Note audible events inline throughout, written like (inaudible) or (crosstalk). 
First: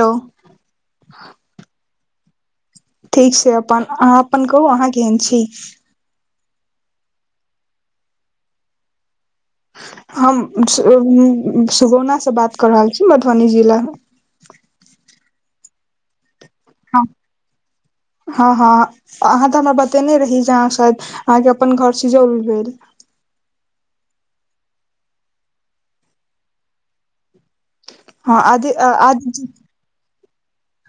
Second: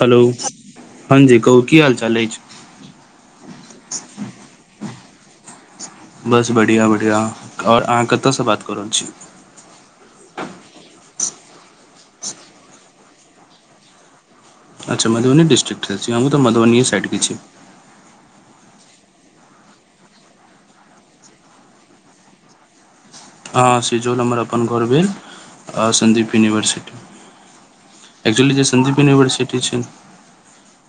Hello हँ जी कहू कि हाल चाल अछि। ठीक छै अपन अहाँ अपन कहू अहाँ केहन छी। बस बढ़िआँ बढ़िआँ आओर अहाँ कतयसँ बातऽ रहल छी। हम सुगौनाँ बात कऽ रहल छी मधुबनी जिलामे। अच्छा मधुबनी डीसट्रिक हम त मधुबनी स साइड के कि छी। हँ हँ अहाँ तऽ हमरा बतेने रही जे अहाँ शाय अहाँके अपन घर स जरर भेल। हा सिजोल हमर अपन घर भेल सदीप यूनिवर्सिटी। हँ एक्चुअली जे आदि सन्दीप आदि यूनिवर्सिटी छै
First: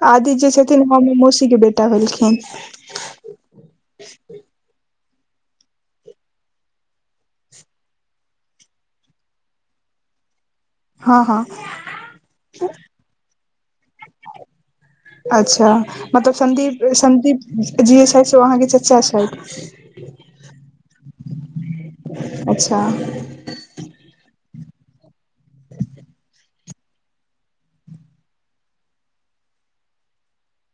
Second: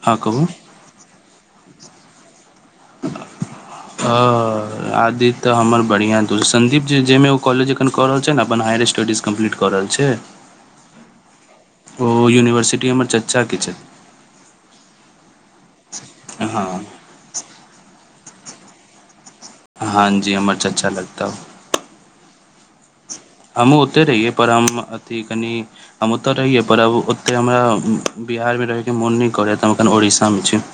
हँ कहू, हम मौसी के बेटा भेललखिन। आदित तऽ हमर बढ़िआँ द सन्दीप जी जाहिमे ओ कॉलेज एखन क रहल छै ने अपन हायर स्टडीज। कम्प्लीट कऽ रहल छै। हँ हँ ओ यूनिवर्सिटी हमर चाचाके छथि। अच्छा मतलब हँ सदीप सदीप जी छथि, से ओ अहाँकेँ चचा छथि। हँ जी हमर चाचा अच्छा लगतउ अच्छा हमहुँ ओतय रहियै पर हम अथी कनि हम ओतऽ रहियै पर। एतऽ हमरा बिहार मे रहैके मोन नहि करय हम एखन उड़ीसामे छी।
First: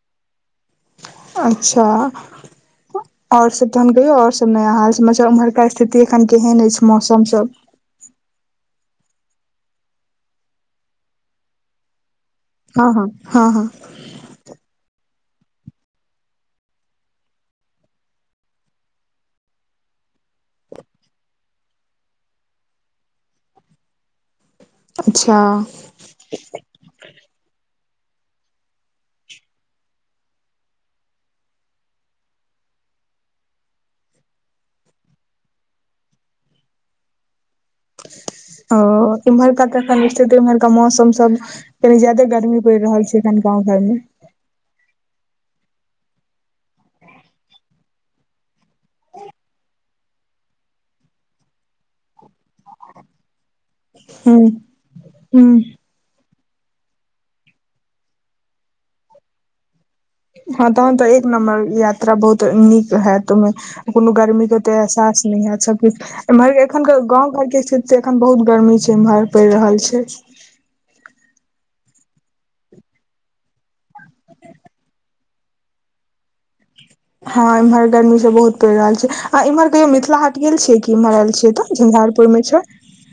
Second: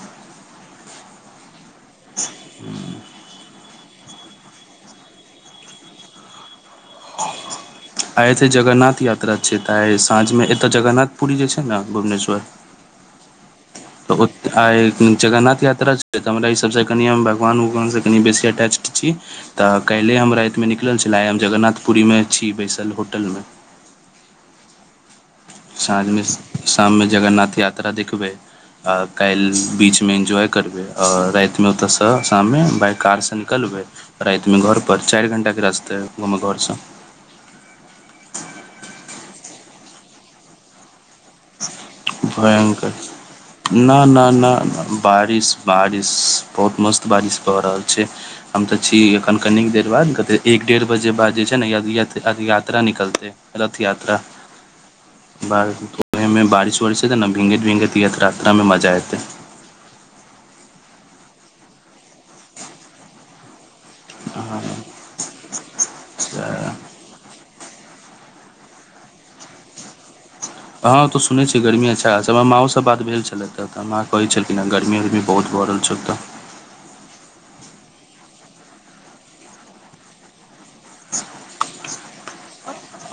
अच्छा। आओर सब तहन कहियौ आओर सब नया हाल सबलब उम्हरका स्थिति एखन केहन अछि मौसम सब। आइ एते जगन्नाथ यात्रा छै, तऽ आइ साँझमे एतय जगरनाथ पुरी जे छै नऽ भुवनेश्वर हँ - हँ, हँ - हँ। तऽ आइ जगन्नाथ यात्रा छै तऽ हमरा ई सबसँ कनि हम भगवान उगवानसँ कनि बेसी अटैचड छी। तऽ काइल्हे हम रातिमे निकलल छले हम जगन्नाथपुरीमे छी बैसल होटलमे। अच्छा। साँझमे शाममे जगन्नाथ यात्रा देखबै। आ काल्हि बीचमे एन्जॉय करबै आओर रातिमे ओतयसँ शाममे बाइ कारसँ निकलबै। रइतमे घर पर चारि घंटा केँ रास्तै हमर घरसँ। ओ इमहरका तन स्थिति इम्हरका कनी मौसम सब। कनि ज्यादे गर्मी पैर भयङ्कर रहल छै एखन गाँव घर ना मे ना - ना। बारिश - बारिश बहुत मस्त बारिश भऽ रहल छै। हम तऽ छी एखन कनिक देर बाद एक डेढ़ बजे बाद जे छै नऽ (unintelligible) अभी यात्रा निकलतै। रथ यात्रा हूँ हूँ (unintelligible) ओहिमे बारिश उारिश हेतै नऽ भीगैत - भीगैत यात्रामे मजा एतै। हँ तहन तऽ एक नम्बर यात्रा बहुत नीक हैत ओयमे। कोनो गर्मी केँ ओते एहसास नइ हैत सबकिछ एमहर हँ एखन कऽ गाँंव घर केँ स्थित एखन बहुत गर्मी छै एमहर पैर रहल छै। हँ ओतऽ सुनैय छियै गर्मी अच्छा अछि हमर माँओ सँ बात भेल छलै तऽ माँ कहैत छलखिन आ गर्मी उर्मी बहुत बढ़ल छै एतऽ। हँ एम्हर गर्मी सँ बहुत पैर रहल छै आ इम्हर कहियो मिथिला हट गेल छिये की एम्हर एल छिये तऽ झंझारपुर मे छै।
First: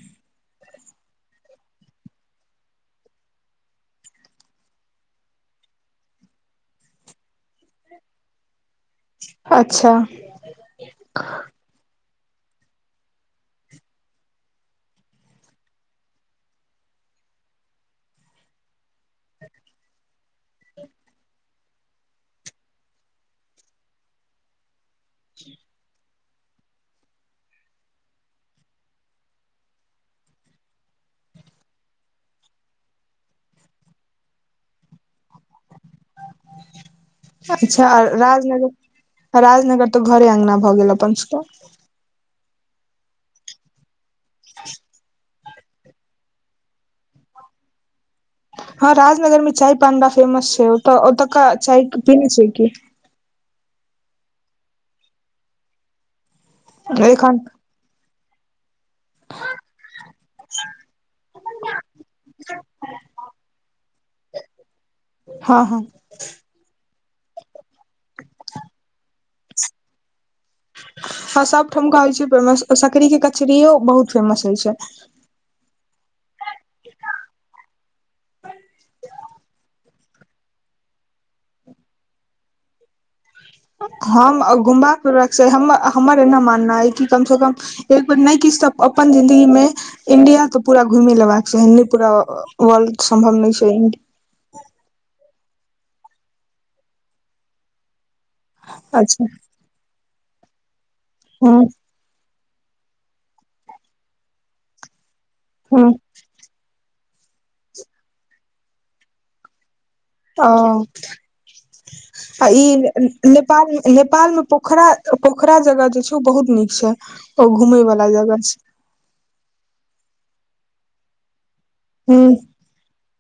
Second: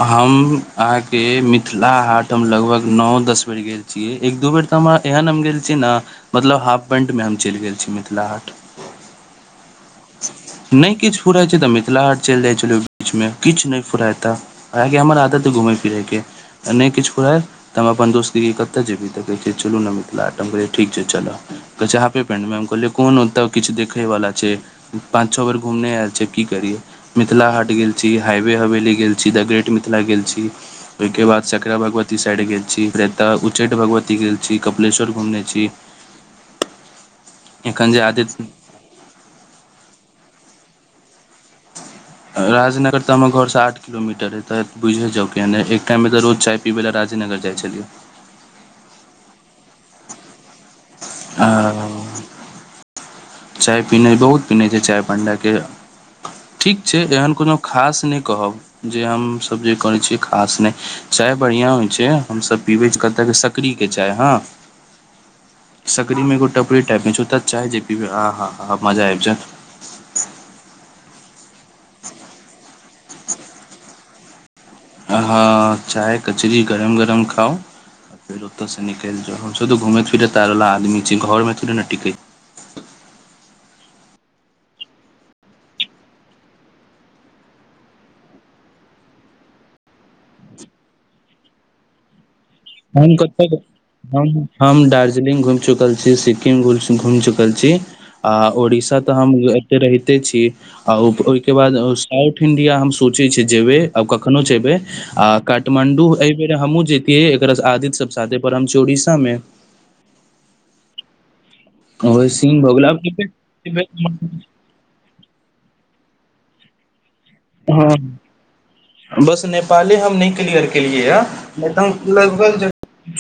हम अहाँकेँ मिथिला हाट हम लगभग नओ दस बेर गेल। एक दू बेर तऽ हम एहन हम गेल छी नऽ मतलब हाफ पेंटमे हम चैल गेल छी मिथिला हाट। अच्छऽ नय किछ फराइ छै तऽ मिथिला आट चैल जाइ छलिये ओहि बीच मे किछ नय फुराइ तऽ काहेकि हमर आदत हय घुमै फिरै केँ नय किछ फुराय तऽ हम अपन दोस्ती कऽ कहिये कतऽ जेबही तऽ कहै छै चलू नऽ मिथिला हाट तऽ हम कहलियै ठीक छै चलऽ कह छैे हाफे पेन्टमे हम कहलियै कोन ओतऽ किछ देखे बला छै। पाँच, छ बेर घूमने आयल छी की करियय मिथिला हाट गेल छी हाईवे हवेली गेल छी द ग्रेट मिथिला गेल छी। ओहि केँ बाद सकरा भगवती साइड गेल छी फेर एतय उच्चैठ भगवती गेल छी कपिलेश्वर घूमने छी। (inaudible) अच्छा एखन जे आदित्य राजनगर। राजनगर तऽ घरे अंगना भऽ गेल अपन सब कऽ राजनगर तऽ हमर घर सँ आठ किलोमीटर है तऽ बुझे जाउ। पहिने एकटाइमे तऽ रोज चाय पीबै लऽ राजेनगर जाइ छलियौ। हँ राजनगर मे चाय पान बा फेमस छै ओऽ ओतुका चाय आ पीने छिये की। चाय पिने बहुत पिने छिये चाय पण्ड केँ ठीक छै एहेन एखन कोनो। खास नय कहब जे हमसब जे कहने छी। खास नय चाय बढ़िया होइ छै हमसभ पीबै छी कतऽ केँ सकड़ीकेँ चाय हँ। हँ - हँ। बकरीमेगो टपरी टाइपमे छै ओ तऽ चाय जे पिबै आहा मजा आइब जेयत। हँ सब ठुमका होय छै प्रेमस। सकड़री के कचरीयो बहुत फेमस होइ छै। हाँ चाय कचरी गरम गरम खाउ। फेर ओत से निकैल जाउ हमो तो घूमे फिरे त आरला आदमी छी घर मे थोड़े ने टिके छी हम गुम्बाे रख हमर एना मानना अय कि कम से कम। एक बेर नै किछ त अपन जिंन्दगी मे इंडिया तऽ पूरा घुइमे लेबाक छै पूरा। वल्ड हम सम्भव कतऽ नै छैइन हम हम दार्जिलिङंग घुइम चुकल छी सिक्किम घुइम चुकल छी आ ओड़ीसा तऽ अच्छा हम एतय रहिते छी आ ओहिके हँ बाद साउथ इंडिया हम सोचे छी जेबे आ कखनो जेबे आ हँ काठमांडू ए बेर हमू जे एकरास आद्य सब साथे पर हम छी ओरीसा मे ओ ओहे आ सीन ई भऽ गेल नेपाल आब नेपालमे प पोखरा पोखरा जगह जे छै ओ बहुत नीक छै ओ घूमेय हँ वालला जगह छै बस नेपाली हम नै क्लियर केलियै य नै तऽ ह लगभग ज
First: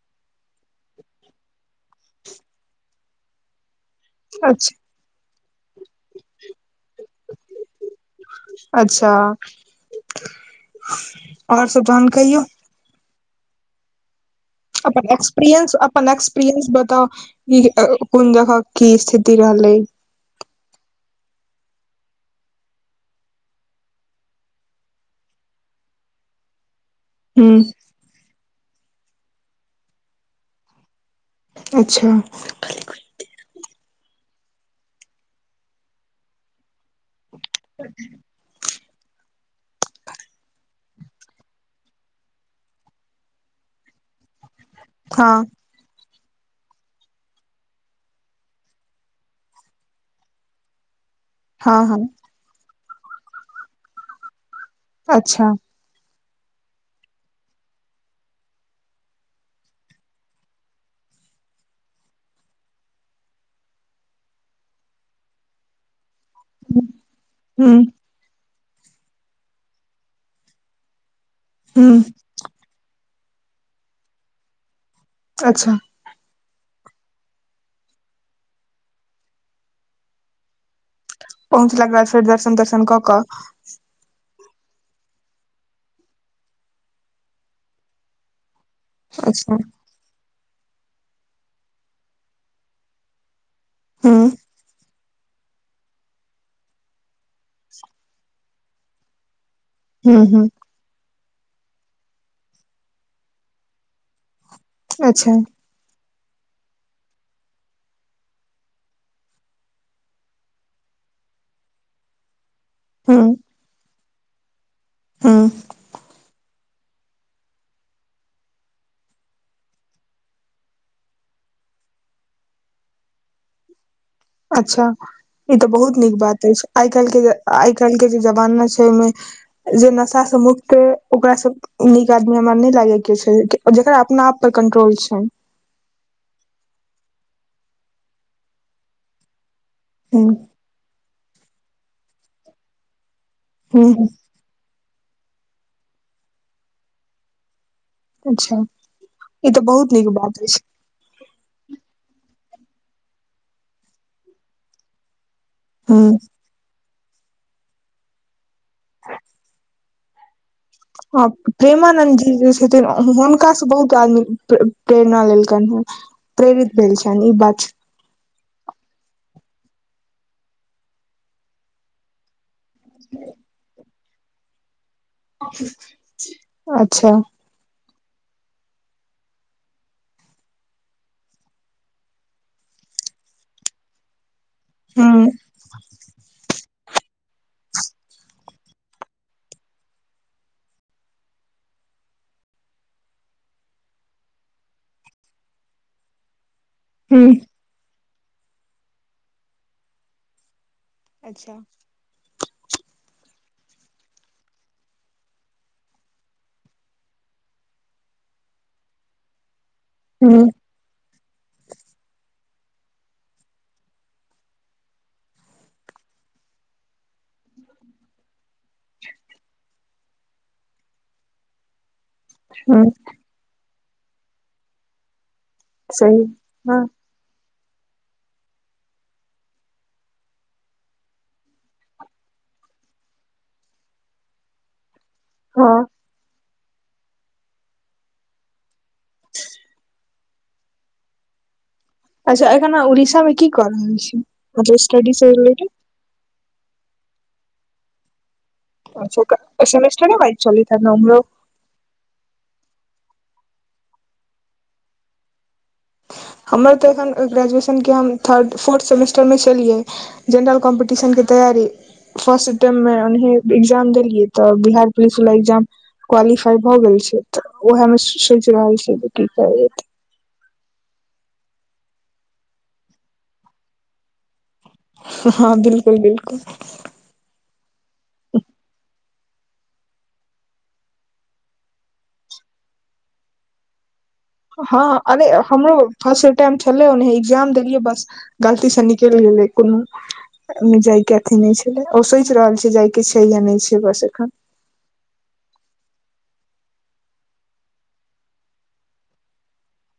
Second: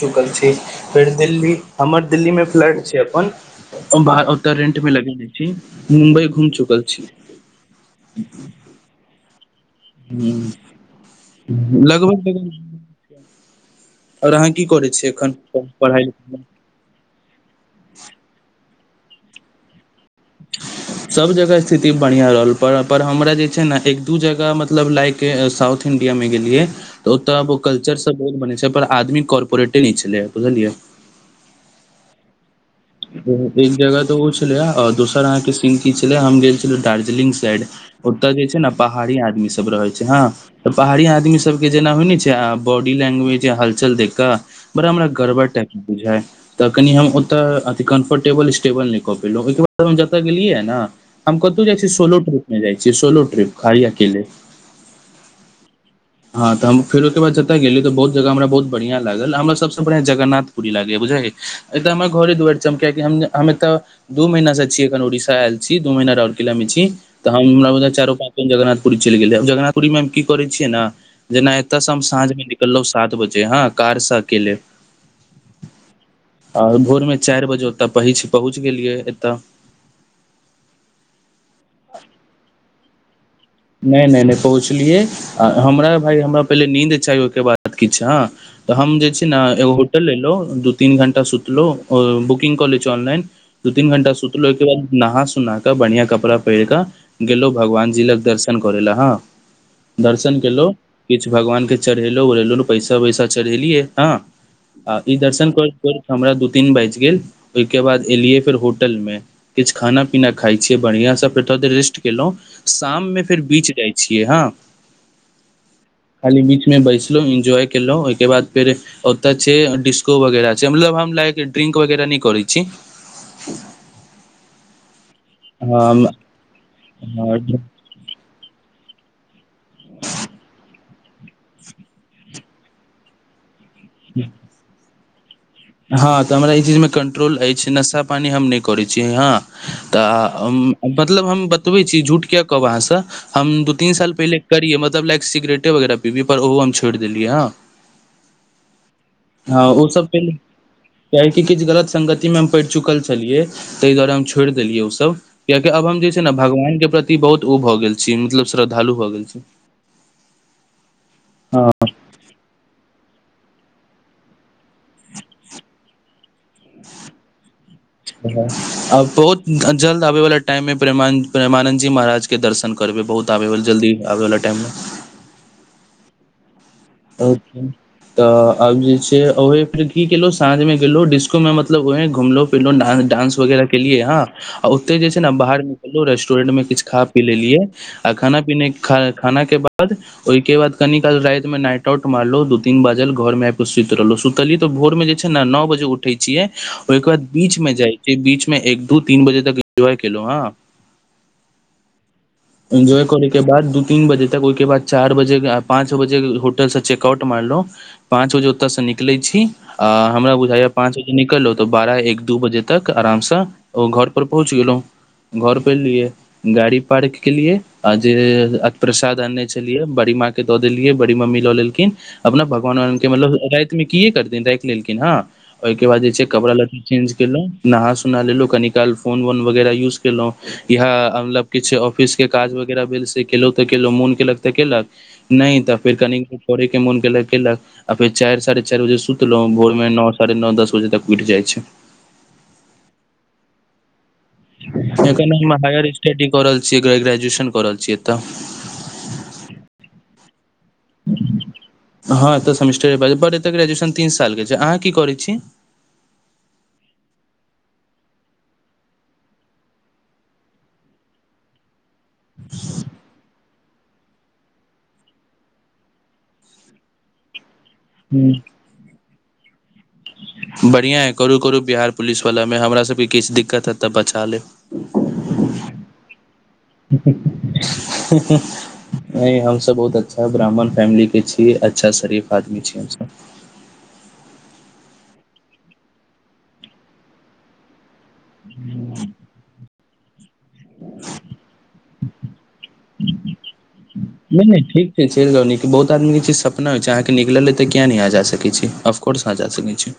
चुकल छी फेर दिल्ली हमर दिल्लीमे फ्लाइट छै अपन बाह ओतऽ अच्छा रेंट मे लगेने छी मुम्बई घूम चुकल छी अच्छा आओर हूँ, सब जतहन लगभग कहियौ आर अहा की क अपन एक्सपीरियंस अपन एक्सपीरियंस बताउ ई कुन जगह की स्थिति रहलै सब जगह स्थिति बढ़िआ रहल पर पर हमरा जे छै ने एक दू जगह मतलब लाइक के साउथ इंडिया मे गेलियै तऽ ओतऽ ह ओ कल्चर सब बहुत बनै छै पर आदमी कॉपोरेटे नै छलै बुझलियै अच्छा एक जगह तो ओ छलै र दोसर अहाँके सीन की छले हम गेल छल दार्जं लिंग साइड ओतय जे छै ने पहाड़ी आदमी सब रहै छै हँ तऽ पहाड़ी आदमीसभके जेना होइ ने छै आ बॉडी लैंग्वेज हलचल देख कऽ बड़ा हमरा हँ गड़बड़ टाइप के बुझ ह तऽ कनि हम ओत त कम्फर्टेबल स्टेबल नै कऽ पेलहुं ओहि ब हम जत ग गेलियै ने हमतहु जाइ छ हँ छी हँ सोलो ट्रिप जाइ छी सोलो ट्रिप खाली अकेले अच्छा हँ तऽ हम फेर ओहिके बाद जतय गेलियै तऽ बहुत जगह हमरा बहुत बढ़िआँ लागल हमरा सबसँ बढ़िआं जगन्नाथ पूरी लागे बुझाै एक त हमरा घरे दुएर किय हम एतऽ दू महीना से छीयै एखन उड़ीसा आयल छी दू महीना र किला मे छी तऽ ह हमरा चारो पाँच दिन जगरनाथपुरी चैल गेलै जगरनाथपुरी मे हम की करै छियै ने जेना एत ह से हम साँझ के निकलौ है सात बजे ह कार से अकेले अच्छा आर भोरमे चैर बजे ओतय पहुँच गेलियै एतय पहुँचला के बाद फेर दर्शन तर्शन क कऽ नै नै नै पहुँचलियै आ हमरा भाय हमरा पहिले नीन्द चाही ओहिके बाद किछु हँ तऽ हम जे छै ने अच्छा एगो होटल एलहुँ दू तीन घण्टा सुतलहुँ बुकिंगग कऽ लै छी ऑनलाइन दू तीन घण्टा ह सुतलो ओहिके बाद नहा सुनााकऽ बढ़िया कपड़ा पहिर कऽ गेलहुँ भगवान जी लग दर्शन करै लए हँ ह दर्शन ह केलौ किछ भगवान के चढ़ेलहुँ उढ़ेलहु र पैसा वैसा चढ़ेलियै हँ आ ई अच्छा दर्शन कर फेर हमरा दू तीन बाजि गेल ओहिके बाद एलियै फेर होटल मे किछ खाना पीना खाइ छियै बढ़ियां स फेर रेस्ट केलौं शाम ह मे फेर बीच जाइ छियै हँ हूं खाली बीच मे बैसलौं एन्जॉय केलौं ओहिके बाद फेर ओतय छै डिस्को वगैरह छै मतलब हम लायक ड्रिंक वगैरह नय करै छी (inaudible) अच्छा ई तऽ बहुत नीक बात अछि आइ काल्हि के हम आइ काल्हि के जे जमाना छै ओईमे जे नशा से मुक्त ओकरा सब नीक आदमी हमरा नय लागेैया कियो छै जेकरा अपना आप पर कंट्रोल छै हँ तऽ हमरा ई चीज मे कंट्रोल अछि नशा पानि हम नय करै छी हँ ह तऽ हम मतलब हम बतबै छी झूठ किया कहु अहाँसँ हम दू तीन ह साल पहिले करियै मतलब लक सिगरेटो वैगारह पीबियै पर ओहो हम छोड़ि दिलियै हँ अच्छा ई तऽ ह ओ बहुत सब नीक केले बात अछि कियाकि किछ गलत संगति मे हम पड़ि चुकल छेलियै तय दुआरे हम छोड़ देलियै ओसब कियाकि आब हम जे छै ह न भगवान के प्रति बहुत उ भऽ गेल छी मतलब श्रद्धालु भऽ गेल छी हं हँ प्रेमानन्द जी जे छैथिन हुनका स बहुत आदमी प्रेरणा लेलकैन हेँ प्रेरित भेल छनि इ बात छै आ बहुत जल्द आबे वाला टाइम मे प्रेमानन्द जी महाराज के दर्शन करबै बहुत आबैवला जल्दी आबैवला टाइम मे अच्छा अच्छा तऽ आब जे छै ओहे फेर की केलहु साँझ मे गेलो डिस्कों मे मतलब ओहे घूमलो (unintelligible) डांस वेगेरा केलियै हं आ ओते ह जे छय ने बाहर निकलू रेस्टोरेंट मे किछ खा पी लेलियै आ खाना पीने खाना खाना के बाद ओहिके बाद कनि काल रति मे नाइट टउट मारलौ दू तीन बाजल घर मे आइब के सुइत रहलौ सुतली तऽ भोर मे जे छै न बजे उठेै छियै ओहिके ह बाद बीच मे जाय छीयै बीच मे एक दू तीन बजे तक एन्जॉय केलौ हं अच्छा एन्ज्वाय करै के बाद दू तीन बजे तक ओहिके बाद चार बजे पाँच बजे होटल चेकाॅउट मारलौं पाँच बजे ओतसे निकलेै छी आ हमरा बुझाय पाँच बजे निकलौ तऽ बारह एक दू बजे तक आराम स ओ घर पर पहुँच गेलौं घर पे एलिये गाड़ी पार्क केलियै आ जे प्रसाद आनने छेलियै बड़ी माँ के दऽ देलियै बड़ी मम्मी ल लेलखिन अपना ह भगवान के मतलब रति मे किए करथिन रखि लेलखिन हँ ओहिके बाद जे सही छै कपड़ा ह लत्ता चेंज केलौं नहा सोना लेलौ कनी काल फोन वोन वगैरह यूज केलौ इहा मतलब किछ ऑफिस के काज वगैरह भेल से केलौ तऽ केलौ मोन केलक तऽ केलक नय तऽ हँ फेर कनि करेै के मोन केलक केलक फेर चरि साढ़े चरि बजे सुतलौं फेर भोर मे न साढ़े न दस बजे तक उइठ जाय छै अच्छा एखन आँहा उड़ीसा मे की क रहल छीयै एखन हम हायर स्टडी क रहल छि ग्रेजुएशन कऽ रहल छि एतय अच्छा सेमेस्टरे वाइज चलति हेऽत न ओमरो हँ सम्टिर एतऽ ग्रेजुएशन तीन साल के छै अहाँ की करैय छी हमर तऽ एखन ग्रेजुएशनके हम थर्ड फोर्थ सेमेस्टर मे छेलियै जेनरल कॉम्पटिशन कऽ तैयारी फस्टटेम में उनही एग्जाम देलियै तऽ बिहार पुलिस वला एग्जाम क्वालीफाय भऽ गेल छै तऽ ओहे मे सोइच रहल छै की करबै बढ़िया ऐ करू- करू बिहार पुलिसवलामे हमरा सब के किछ दिक्कत हेऽत तऽ बचा लेब हँ बिल्कुल बिल्कुल (unintelligible) नैय हम सब बहुत अच्छा ब्राह्मण फैमिली के छी अच्छा शरीफ आदमी छी हम सब हँ अरे हमरो फसै टाइम छेलै ओन्नहे एग्जाम देलियै बस गालती सऽ निकैल गेलै कोनो जाय के अथी नैय छेलै ओ सोच रहल छै जाय के छै या नैय छै बस एखन नै नै ठीक चैल जाउ नीक बहुत आदमीक के सपना होय छै आहाँ के निकल अैय त किया नै आ जा सकै छी अफकोर्स आहाँ जा सकैत छी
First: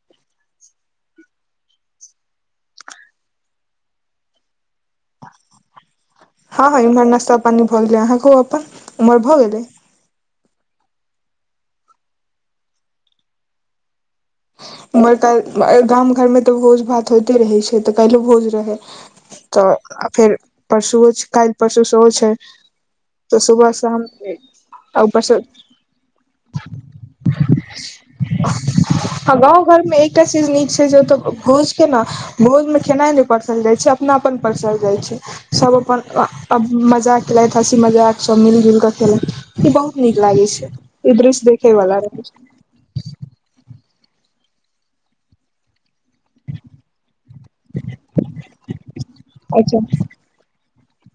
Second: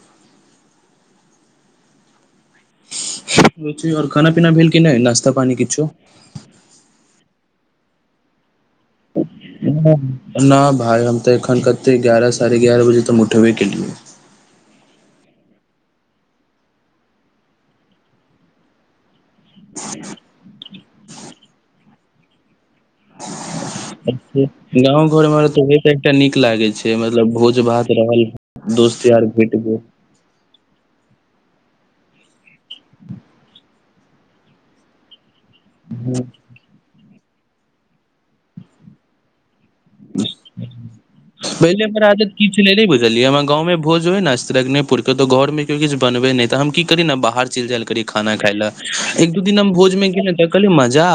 आओर खाना पीना भेल कि नहि नाश्ता पानी किछो हँ हँ इमहर नास्ता पानी भए गेले अहाँके ओ अपन उम्हर भऽ गेले न भाय हम तऽ एखन कते एग्यारह साढ़े एग्यारह बजे तऽ हम उठेबे केलियै उमहर त गाम घरमे तऽ भोज भात होइते रहै छै तऽ कैल्हो भोज रहै तऽ फेर परसुओ छै कैल्ह परसू सेहो छै तऽ सुबह साम गाँव घरमे तऽ ओए तऽ एकटा नीक लागैत छै मतलब भोज भात रहल दोस्त यार भऽ गाँव घरमे एकटा चीज नीक छै जे ओतऽ भूजके नऽ भोजमे केेनाइ नहि परसल जाइत छै अपनाप परसल जाइत छै सब अपन मजाक केलथि हँसी मजाक सब मिल जुल कऽ बहु नीक लागे छै ई दृश देखे पहिले वला हमर रहै आदत छै की बुझलियै हमर गाँं भोजुर स्रीगण पूरके घर मे के किछ बनबे तऽ हम कऽ कर नेाह बाहर चलि जायल कर खाना खाय ल एक दू दिन छै भोज अच्छा में तऽ लि मजा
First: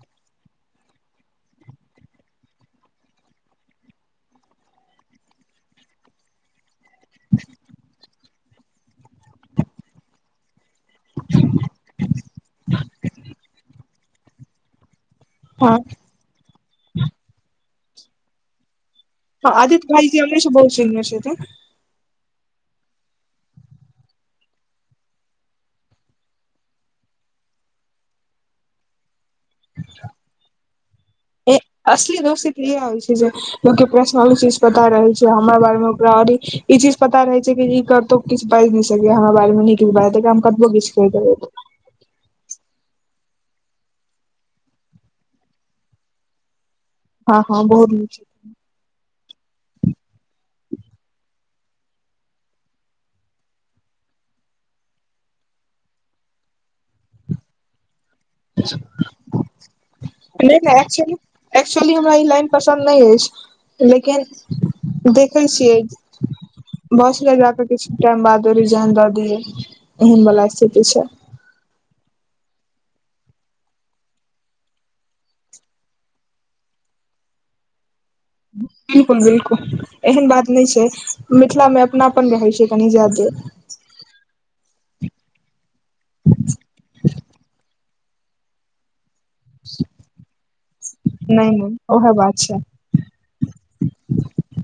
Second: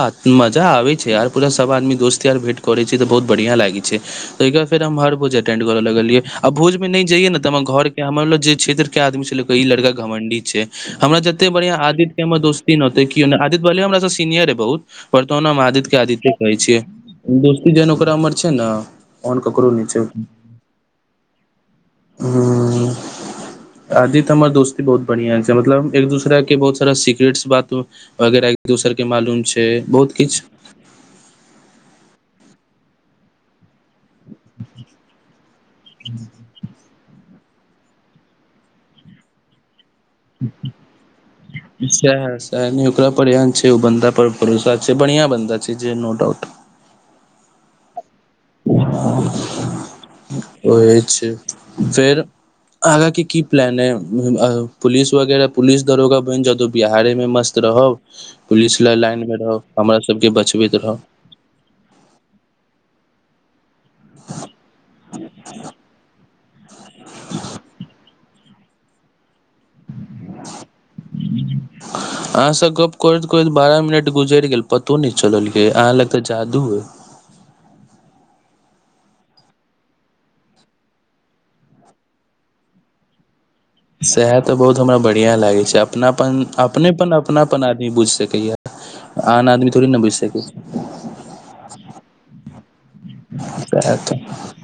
मजा आबे छै आर पूरा सब आदमी दोस्त यार भेट करे छै तऽ बहुत बढ़िया लागे छै फेर हर भोजें कर लगलियै भोज मे नहि जाय घर हमरोग जे क्षेत्र के आदमी छल इ लड़का घमंडी छै हमरा जते बढ़िया आदित्य के हमर दोस्तीते क आद्य ब हमरा सीनियर है बहुत पर त ने हम हँ आदित्य आदित्य कहै छियै दोस्ती जेहन ओकरा उमर छै ने ओहन हँ ककरो नहि आदित्य छै भाइजी हमरी सँ बहुत सीनियर छथिन हू आदी त हमर दोस्ती बहुत बढ़ििया छै मतलब एक दूसरा के बहुत सारा सिक्रेटस बात वगैरह एक दोसरके मालूम छै बहुत किछु असली दोष ती तऽ इहाय होै छै जे य के प्रश्नल चीज पता रहल छै हमरा बारे मे ओकरार ई चीज पता पता रहै छै कि ई करतौ किछु बाजि नहि सकै हमरा बारे मे नीक बाजत हम कबो किछु कहि देबै हह ओकरा पर एन छै ओ बन्दा पर भरोसा छै बढ़िया बा छै जे नो डाउट हँ हँ बहुत निक (unintelligible) ओह एछ फेर आगाँ के की प्लान है पुलिस वगैरह पुलिस दरोगा बनि जदो बिहारे में मस्त रहब पुलिस ल लाइनमे रहब हमरा सबके छै। नहि बचबैत नहि रहब एक्चुअली एक्चुअली हमरा ई लाइन पसन्द नय अछि। लेकिन देखै छियै बस ल जाकऽ किछु टाइम बाद दू रीजाइन दऽ दिये एहन बाला स्थिति छै। (inaudible) अहाँ सँ गप करैत करैत बारह मिनट गुजरि गेल पतो नय चलल यै अहाँ लग तऽ जादू हय बिल्कुल बिल्कुल एहन बात नय छै मिथिलामे अपनापन रहै छै कनी जादे सएह तऽ बहुत हमरा बढ़ियाँ लागै छै अपनापन अपनेपन अपनापन बुझि सकै ये आन आदमी थोड़बे न बुझि सकै छै नहि नहि ओहे बात छै सैह तऽ